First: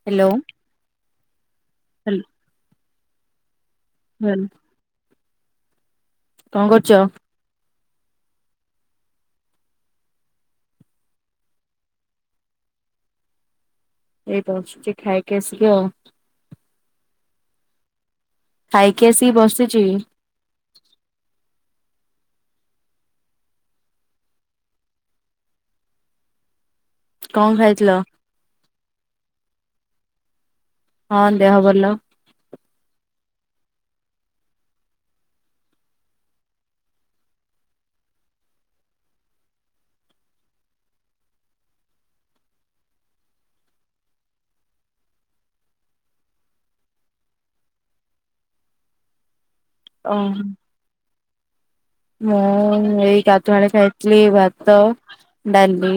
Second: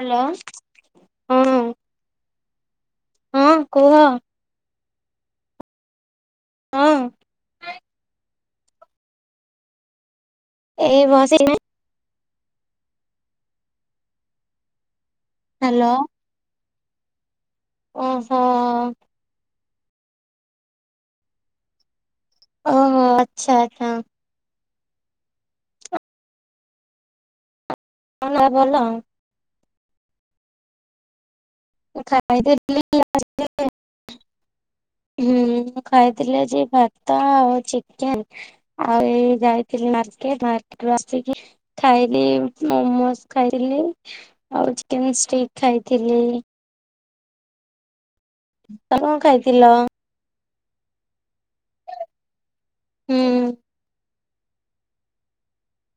Hello ହୁଁ hello ହଁ କୁହ [inaudible] [unintelligible] କଣ ହଁ କରୁଛ? ଏଇ ବସିକିନା ଏଇ ବସଛି ଖାଇକି ଆସିକି ଆଉ ହ୍ୟାଲୋ। ଓହୋ ଖାଇକି ଆସିକି ବସିଚି। ଓହୋ ଆଚ୍ଛା ଆଚ୍ଛା କଣ ଖାଇଥିଲ? ତମ ଦେହ ଭଲ। ହଁ ଦେହ ଭଲ। ଖାଇ ଦେ [unintelligible] [unintelligible] ହୁଁ ମୁଁ ଖାଇଥିଲି ଆଜି ଭାତ ଆଉ ଚିକେନ। ଆଉ ଏଇ ଯାଇଥିଲି ମାର୍କେଟ ମାର୍କେଟ ରୁ ଆସିକି ଖାଇଲି ମୋମୋ ଖାଇଥିଲି ଆଉ ଚିକେ ଷ୍ଟିକ ଖାଇଥିଲି। ତ କଣ ଖାଇଥିଲ। ଓହୋ ମୁଁ ହୁଁ ଏଇ ଗାଧୁଆଳେ ଖାଇଥିଲି ଭାତ ଡାଳି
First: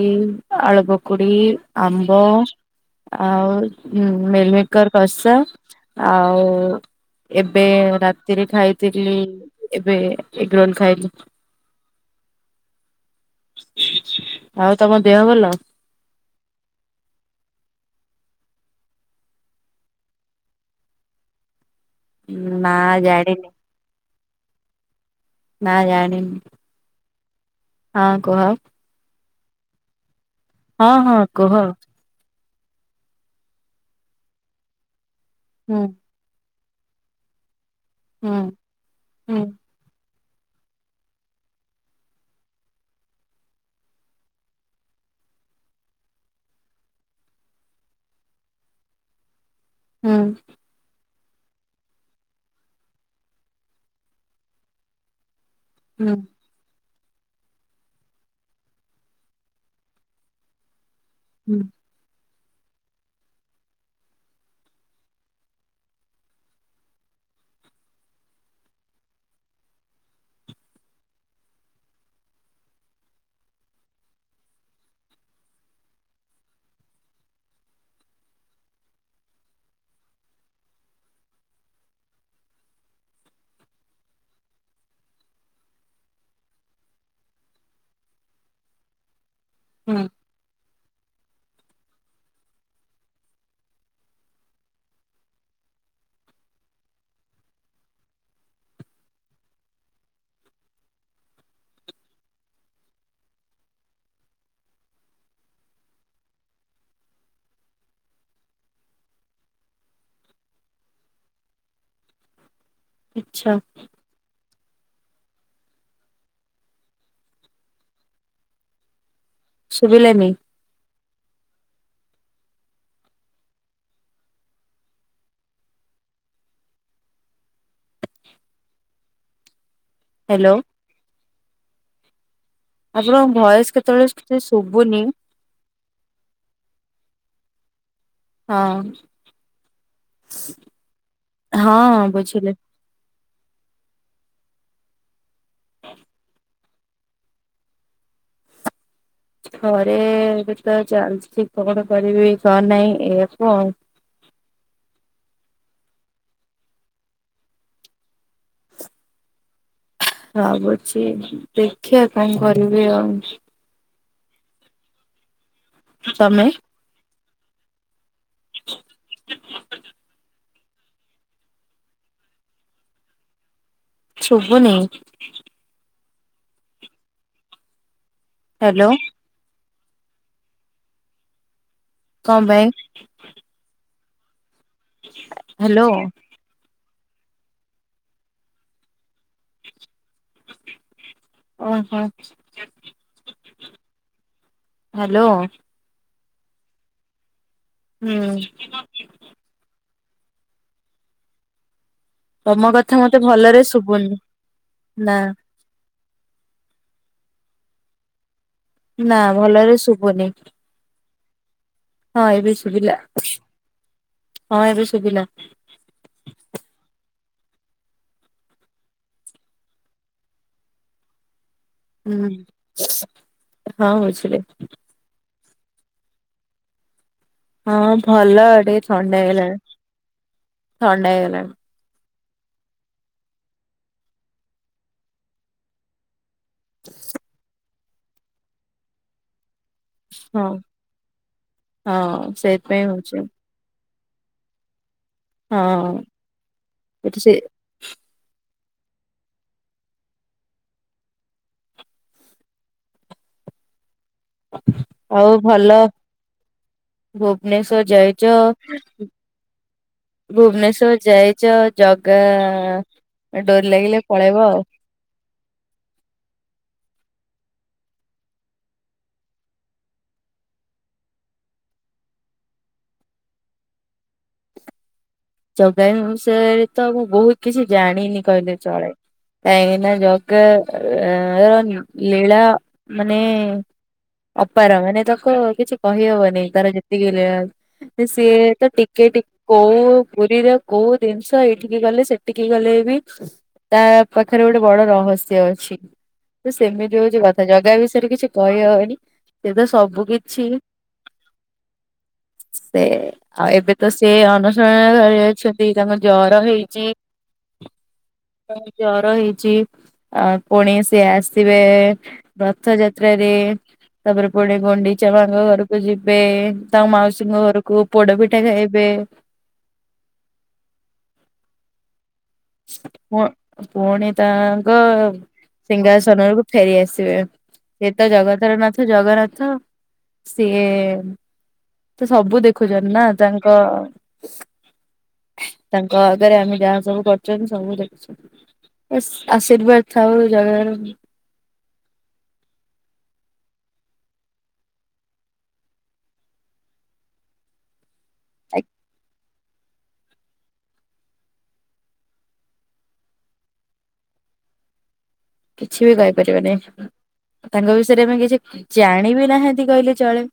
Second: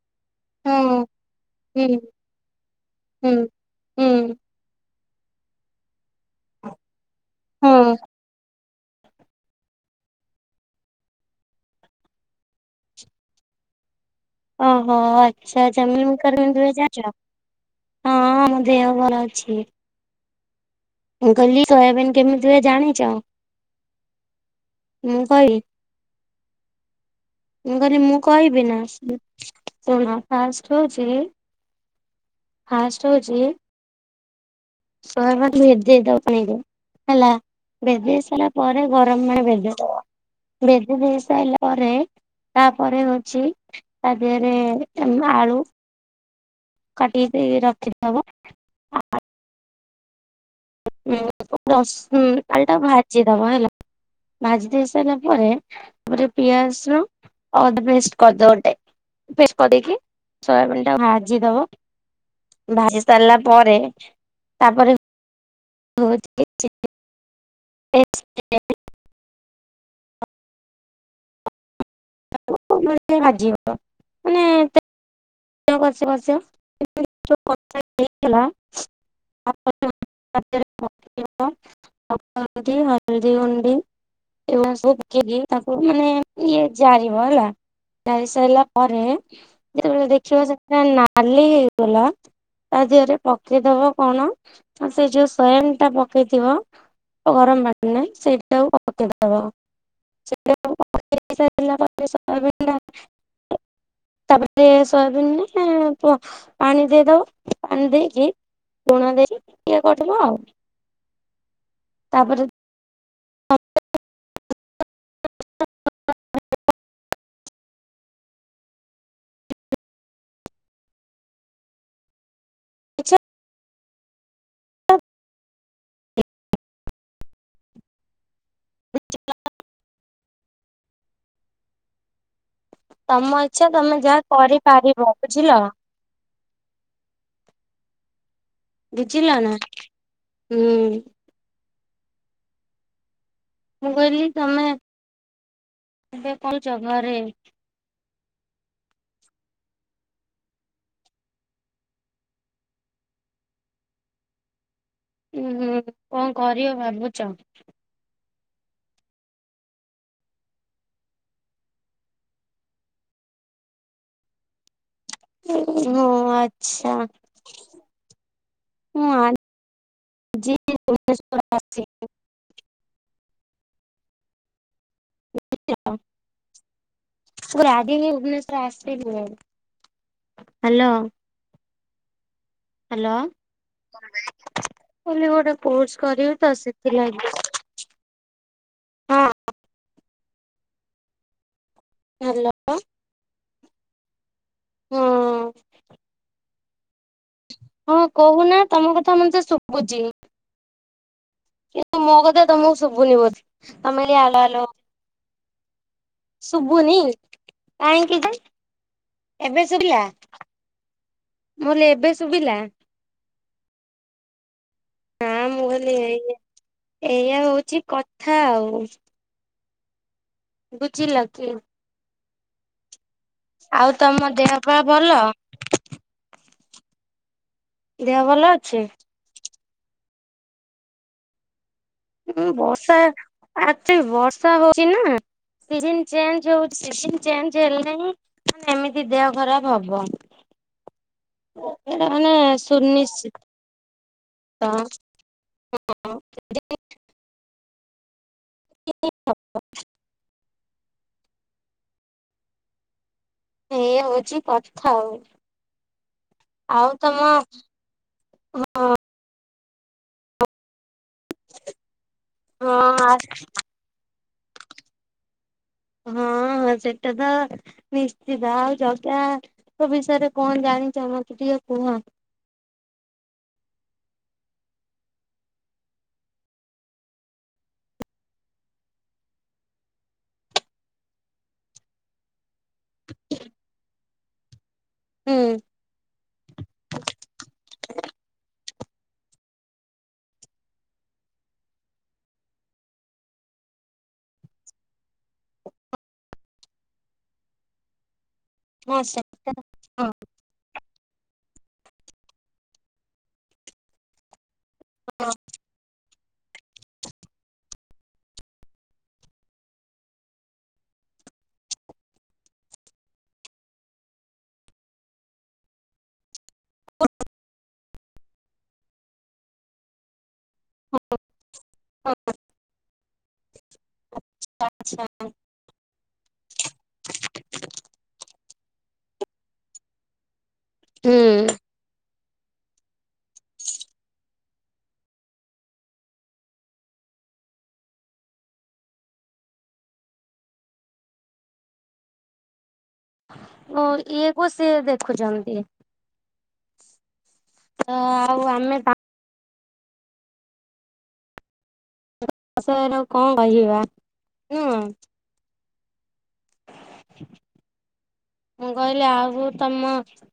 ହଁ ଆଳୁ ପକୁଡ଼ି ହୁଁ ଆମ୍ବ ହୁଁ। ଆଉ ହ ହୁଁ ମେଲମ କଷା ଆଉ ଏବେ ହଁ ରାତିରେ ଖାଇ ଏବେ ଏଗ୍ ରୋଲ୍ ଖାଇଲି। [unintelligible] ଓହୋ ଦେହ ଭଲ? ଆଚ୍ଛା ଆଚ୍ଛା [unintelligible] [unintelligible] ଜାଣିଛ। ହଁ ମୋ ଦେହ ଭଲ ଅଛି। ମୁଁ କହିଁଲି ସୋୟାବିନ କେମିତି ହୁଏ ନା ଜାଣିଛ? ଜାଣିନି। [inaudible] ମୁଁ କହି ନା ଜାଣିନି। ମୁଁ କହିଲି ମୁଁ ହଁ କୁହ। କହିବି ନା। ଫାଷ୍ଟ ହଁ ହଁ ହଉଛି କୁହ। ଫାଷ୍ଟ ହଉଛି ସୋୟାବିନ ହୁଁ ଭେଦେଇଦବ ପାଣିରେ ହେଲା ଭେଦେଇ ହୁଁ। ସାରିଲା ପରେ ଆ ହୁଁ ଗରମରେ ଭେଦଉଥିବ ବେଦି ଦେଇ ସାରିଲା ପରେ ତାପରେ ହଉଛି ତା ଦେହରେ ଆଳୁ କାଟି ଦେଇ ରଖିଦବ ହୁଁ। [inaudible] ଭାଜିଦବା ହେଲା ଭାଜି ଦେଇ ସାରିଲା ପରେ ହୁଁ ପରେ ପିଆଜ [inaudible] ହୁଁ ଭାଜିଦବ ଭାଜି ସାରିଲା ପରେ ତାପରେ [inaudible] [inaudible] ଜିିବ ମାନେ [inaudible] ହେଇଥିଲା। [inaudible] [inaudible] ହଳଦୀ ଗୁଣ୍ଡି। ଏବଂ ସବୁ ପକେଇକି ତାକୁ ମାନେ ଇଏ ଜାରିବ ହେଲା। [inaudible] ସାରିଲା ପରେ ହୁଁ ଯେତେବେଳେ ଦେଖିବା ସେଟା ନାଲି ହେଇଗଲା ତା ଦେହରେ ପକେଇଦବ କଣ ନା ସେ ଯୋଉ ସୋୟାବିନଟା ପକେଇଥିବ [inaudible] ସେଇଟାକୁ ପକେଇଦେବ। [inaudible] ତାପରେ। ସୋୟାବିନରେ ପାଣି ଦେଇଦେବ ପାଣି ଦେଇକି ଲୁଣ ଦେଇ ଇଏ କରିଦେବ ଆଉ। ତାପରେ ଆଚ୍ଛା। [inaudible] ଶୁଭିଲାନି। ଇଚ୍ଛା [inaudible] ହ୍ୟାଲୋ। ଆପଣଙ୍କ ତମ ଇଚ୍ଛା ଭଏସ ତମେ କେତେବେଳେ ଯାହା କିଛି ଶୁଭୁନି କରିପାରିବ ବୁଝିଲ। ହଁ, ବୁଝିଲ ନା ହୁଁ ହଁ ବୁଝିଲି। ମୁଁ କହିଲି ତମେ ଏବେ [inaudible] ଘରେ। ଘରେ ଏବେ ତ ଚାଲିଛି କଣ କରିବି କଣ ନାହିଁ ଏଇଆକୁ ଆଉ। ଉୁଁ ହୁଁ କଣ କରିବ ଭାବୁଛ? ଭାବୁଛି, ଦେଖିବା କଣ କରିବି ଆଉ। ହଁ ତମେ ଆଚ୍ଛା। ମୁଁ [inaudible] [inaudible] ଶୁଭୁନି। [unintelligible] ଭୁଗନେଶ୍ୱର ହ୍ୟାଲୋ [unintelligible] ହ୍ୟାଲୋ। କଣ ପାଇଁ? ହ୍ୟାଲୋ। କହିଲି ଗୋଟେ ହ୍ୟାଲୋ କୋର୍ସ କରିବି ତ ସେଥିଲାଗି। ହଁ ଓହୋ ହ୍ୟାଲୋ ହଁ ହ୍ୟାଲୋ। ହଁ ହୁଁ କହୁନା ତମ କଥା ମତେ ଶୁଭୁଛି। ମୋ କଥା ତମ ତମକୁ ମତେ ଶୁଭୁନି ଭଲରେ ବୋଧେ ଶୁଭୁନି ତମେ ଖାଲି ଆଲ ଆଲ ନା ଶୁଭୁନି କାହିଁକି ଯେ? ନା ଏବେ ଭଲରେ ଶୁଭିଲା ଶୁଭୁନି ମୁଁ ହଁ ଏବେ ଶୁଭିଲା ହଁ ଏବେ ଶୁଭିଲା। ହଁ ମୁଁ କହିଲି ଏଇ ଏଇଆ ହଉଛି କଥା ଆଉ। ବୁଝିଲ କି? ହୁଁ। ଆଉ ହଁ ତମ ବୁଝିଲି ଦେହ ପାଅ ଭଲ? ହଁ ଦେହ ଭଲ ଅଛି? ଟିକେ ଥଣ୍ଡା ହେଇଗଲାଣି। ଥଣ୍ଡା ହେଇଗଲାଣି। ହଁ ବର୍ଷା ଆଚୁଲି ବର୍ଷା ହଉଛି, ନା ସିଜନ୍ ଚେଞ୍ଜ ଯୋଉ ସିଜିନ୍ ଚେଞ୍ଜ ହେଲାଣି ହିଁ ଏମିତି ଦେହ ଖରାପ ହବ ହଁ ଏଟା ହଁ ମାନେ ସେଇଥିପାଇଁ ହଉଛି ସୁନିଶ୍ଚିତ। ତ ହଁ ଏଠି ସେ [unintelligible] ଏଇ ହଉଛି ଆଉ ଭଲ। ଆଉ ତମ ଭୁବନେଶ୍ଵର ଯାଇଚ। ଭୁବନେଶ୍ଵର ଯାଇଚ ଜଗା ହଁ ଡୋରି ଲାଗିଲେ ପଳେଇବ ଆଉ। ହଁ ହଁ ସେଟା ତ ନିଶ୍ଚିତ, ଆଉ ଜଗା ଜଗା ଙ୍କ ବିଷୟରେ କଣ ଜାଣିଛ ମତେ ଟିକେ କୁହ? ଜଗାଙ୍କ ବିଷୟରେ ତ ମୁଁ ବହୁତ କିଛି ଜାଣିନି କହିଲେ ଚଳେଇ। କାଇଁକି ନା ଜଗା ର ଲୀଳା ମାନେ ଅପାର ମାନେ ତାକୁ କିଛି କହିହବନି ତାର ଯେତିକି ଲୀଳା ସିଏ ତ ଟିକେ, ଟିକେ କୋଉ ପୁରୀରେ କୋଉ ଜିନିଷ ଏଇଠିକି ଗଲେ ସେଠିକି ଗଲେ ବି ତା ପାଖରେ ଗୋଟେ ବଡ ରହସ୍ୟ ଅଛି। ତ ସେମିତି ହଉଛି କଥା। ଜଗା ବିଷୟରେ କିଛି କହି ହଉନି। ଆଚ୍ଛା ସେ ତ ସବୁ ହଁ କିଛି ସେ ଆଉ ଏବେ ତ ସେ ଅନସ ଅନସଣ ଘରେ ଅଛନ୍ତି ତାଙ୍କ ଜର ହେଇଚି। ଜର ହେଇଚି। ଆ ପୁଣି ସିଏ ଆସିବେ ରଥଯାତ୍ରାରେ। ତାପରେ ପୁଣି ଗୁଣ୍ଡିଚା ମାଙ୍କ ଘରକୁ ଯିବେ ତାଙ୍କ ମାଉସୀଙ୍କ ଘରକୁ ପୋଡ ପିଠା ଖାଇବେ। ଓହୋ। ପ ପୁଣି ତାଙ୍କ ଆଚ୍ଛା ସିଂହାସନ କୁ ଫେରି ଆସିବେ। ସେ ତ ଜଗତର ନାଥ ଜଗନ୍ନାଥ। ସିଏ, ହୁଁ ସେ ସବୁ ଦେଖୁଛନ୍ତି ନା ତାଙ୍କ ତାଙ୍କ ଆଗରେ ଆମେ ଯାହା ସବୁ କରୁ ଛନ୍ତି ସବୁ ଦେଖୁଛନ୍ତି। ଆଶୀର୍ବାଦ ଥାଉ ଜାଗାର ଓ ଇ ସିଏ ଦେଖୁଛନ୍ତି। ହଁ ଆଉ ଆମେ ପା ବିଷୟରେ ଆଉ କଣ କହିବା? ନୁହଁ। କିଛି ବି କହିପାରିବାନି। ତାଙ୍କ ବିଷୟରେ ଆମେ କିଛି ମୁଁ କହିଲି ଜାଣିବି ଆଉ ନାହାନ୍ତି ତମ କହିଲେ ଚଳେ।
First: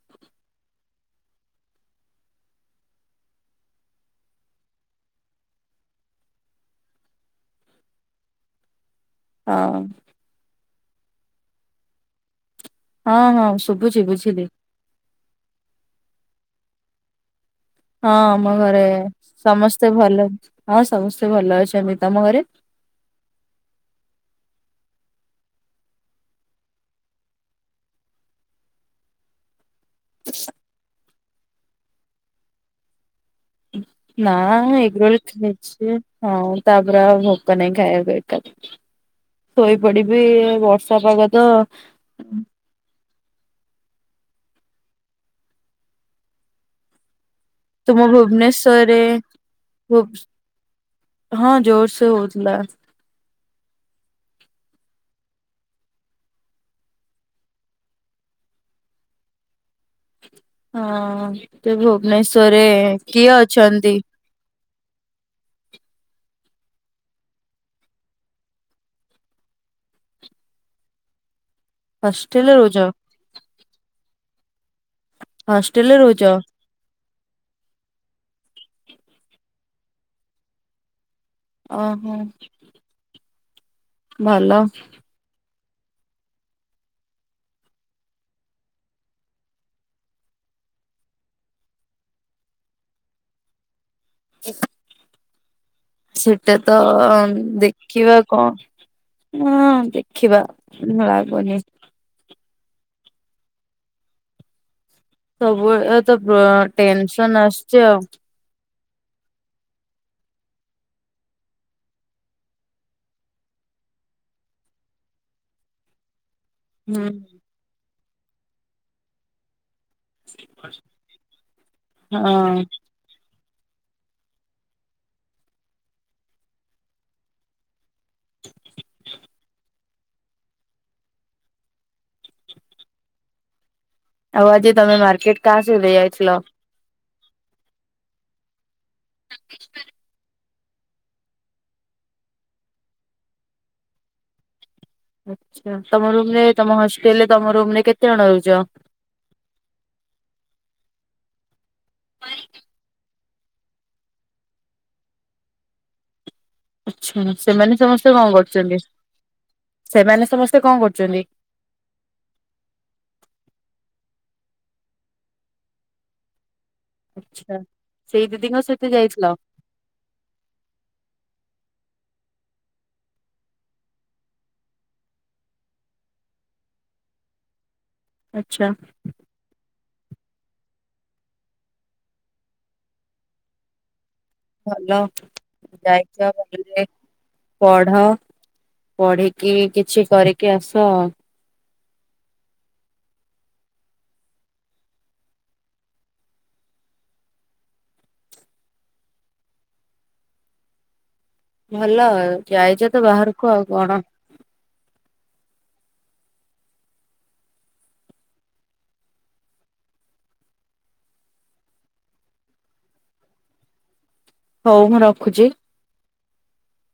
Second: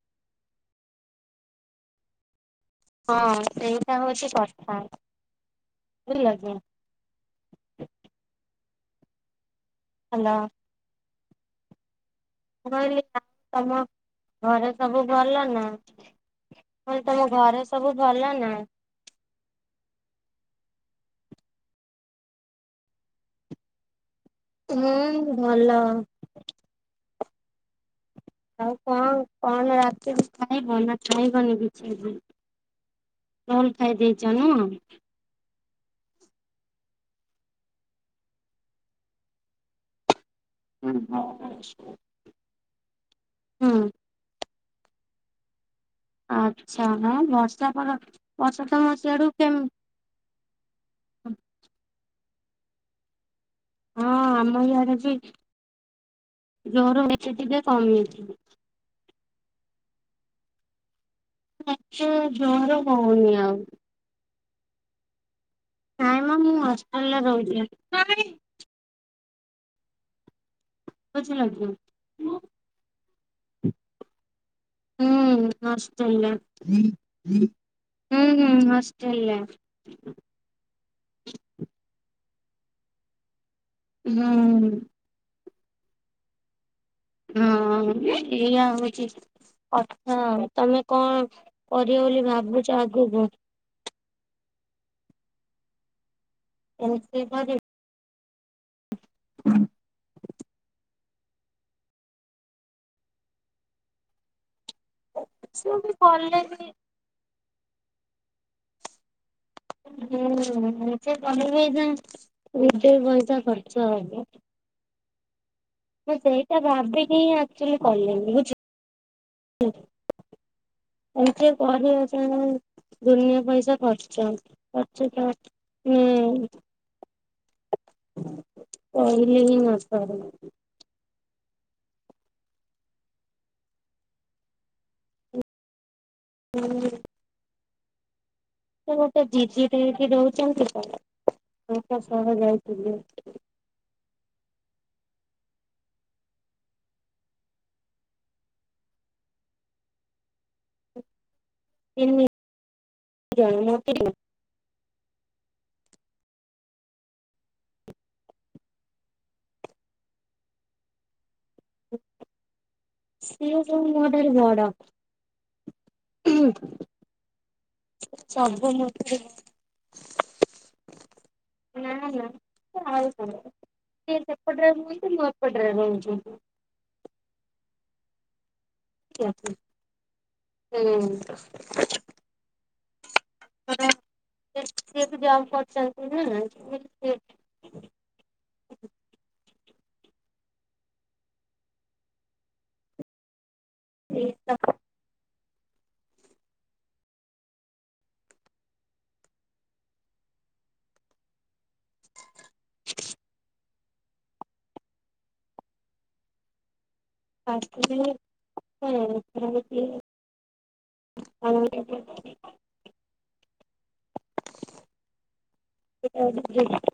ହଁ ସେଇଟା ହଉଛି କଥା ବୁଝିଲ କି? ହଁ। ହ୍ୟାଲୋ। ମୁଁ କହିଲି ଆଉ ହଁ ହଁ ତମ ଶୁଭୁଛି ବୁଝିଲି। ଘରେ ସବୁ ଭଲ ନା? ମୁଁ କହିଲି ତମ ଘରେ ସବୁ ହଁ ଭଲ ଆମ ନା? ଘରେ ସମସ୍ତେ ଭଲ ହଁ ସମସ୍ତେ ଭଲ ଅଛନ୍ତି। ତମ ଘରେ? ହୁଁ ଭଲ। ଆଉ କଣ କଣ ରାତିରେ ଖାଇବ ନା ଖାଇବନି କିଛି ବି? ରୋଲ ଖାଇଦେଇ ନା ଏଗ ରୋଲ ଖାଇଛି ହଁ ତା ପରେ ଆଉ ଭୋକ ନାହିଁ ଖାଇବାପାଇଁ କା। ଶୋଇପଡ଼ିବେ ଏ ବର୍ଷା ପାଗ ତ। ହୁଁ। ଆଚ୍ଛା ହଁ ବର୍ଷା ପାଗ ତୁମ ବର୍ଷା ତମ ଭୁବନେଶ୍ଵରରେ ସିଆଡ଼କୁ କେମିତି? [unintelligible] ହଁ ଜୋରସ ହଉଥିଲା। ହଁ ଆମ ଇଆଡ଼େ ବି ଜୋର ହେଇକି ଟିକେ କମିଛି। ହଁ ଯେ ଏତେ ଭୁବନେଶ୍ଵରରେ ଜୋର କିଏ ହଉନି ଆଉ ଅଛନ୍ତି? ହଁ ହିଁ ମୁଁ ହଷ୍ଟେଲରେ ରହୁଥିଲି। ବୁଝିଲ କି? ହଷ୍ଟେଲ ରହୁଚ। ହୁଁ ହଷ୍ଟେଲରେ ନଷ୍ଟ ରହୁଛ ହେଲା। [inaudible] ହୁଁ ହୁଁ ନଷ୍ଟ ହେଲା। ଓହୋ। ହୁଁ। ଭଲ ହଁ ଏଇଆ ଅନୁଚିତି। ଆଚ୍ଛା ତମେ କଣ କରିବ ବୋଲି ଭାବୁଛ ଆଗକୁ? [unintelligible] ସେଟା ତ ଏମ୍ ସି ଏ କରିବ? ଦେଖିବା କଣ ହୁଁ ଦେଖିବା ଲାଗୁନି। ସେ ବି ସବୁବେଳେ ତ କଲେ ବି ଟେନସନ ଆସୁଛି ଆଉ। ହଁ ସେ କଲେବି ଏଇ ନା ମିଟିଙ୍ଗି ପଇସା ଖର୍ଚ୍ଚ ହବ। ମୁଁ ସେଇଟା ହୁଁ ଭାବିକି ହିଁ ଆସିଥିଲି କହିବାକୁ ବୁଝିଲୁ ହଁ [unintelligible] ଦୁନିଆ ପଇସା ଖର୍ଚ୍ଚ ଅଛି ତ ହୁଁ। କହିଲେ ବି ନସରେ। ଆଉ ଆଜି ତମେ ମାର୍କେଟ କାହା ସହିତ ଯାଇଥିଲ? ହୁଁ। ସେ ଗୋଟେ ଜିଦି ନେଇକି ରହୁଛି ତ ତାଙ୍କ ସହ ଯାଇଥିଲି। ଆଛା ତମ ରୁମରେ ତମ ହଷ୍ଟେଲରେ ତମ ରୁମ ରେ କେତେ ଜଣ ରହୁଛ? ତିନିଜଣ [unintelligible] ଆଛା ସେମାନେ ସମସ୍ତେ କଣ କରୁଛନ୍ତି ସେମାନେ ସମସ୍ତେ କଣକରୁଛନ୍ତି? ସିଏ ହେଉଛନ୍ତି ମୋ ଠାରୁ ବଡ଼ ହୁଁ। ଆଛା ସେଇ ଦିଦିଙ୍କ ମୋ ସହିତ ଠାରୁ ଯାଇଥିଲ? ନା ନା ସେ ଆଉ ଜଣେ। ସେ ସେପଟରେ ରୁହଛି ମୁଁ ଏପଟରେ ରହୁଛି ଆଛା। ହଁ ହୁଁ। ସିଏ ଭଲ ଜିପି ଏଫ ଜବ୍ କରଛନ୍ତି ଯାଇଛ ଭଲରେ ନା ପଢ ପଢିକି କିଛି କରିକି ଆସ ଆ [inaudible] ଭଲ ଯାଇଛ ତ ବାହାରକୁ ଆଉ କଣ [inaudible] [inaudible] ହଉ ମୁଁ ରଖୁଛି [inaudible]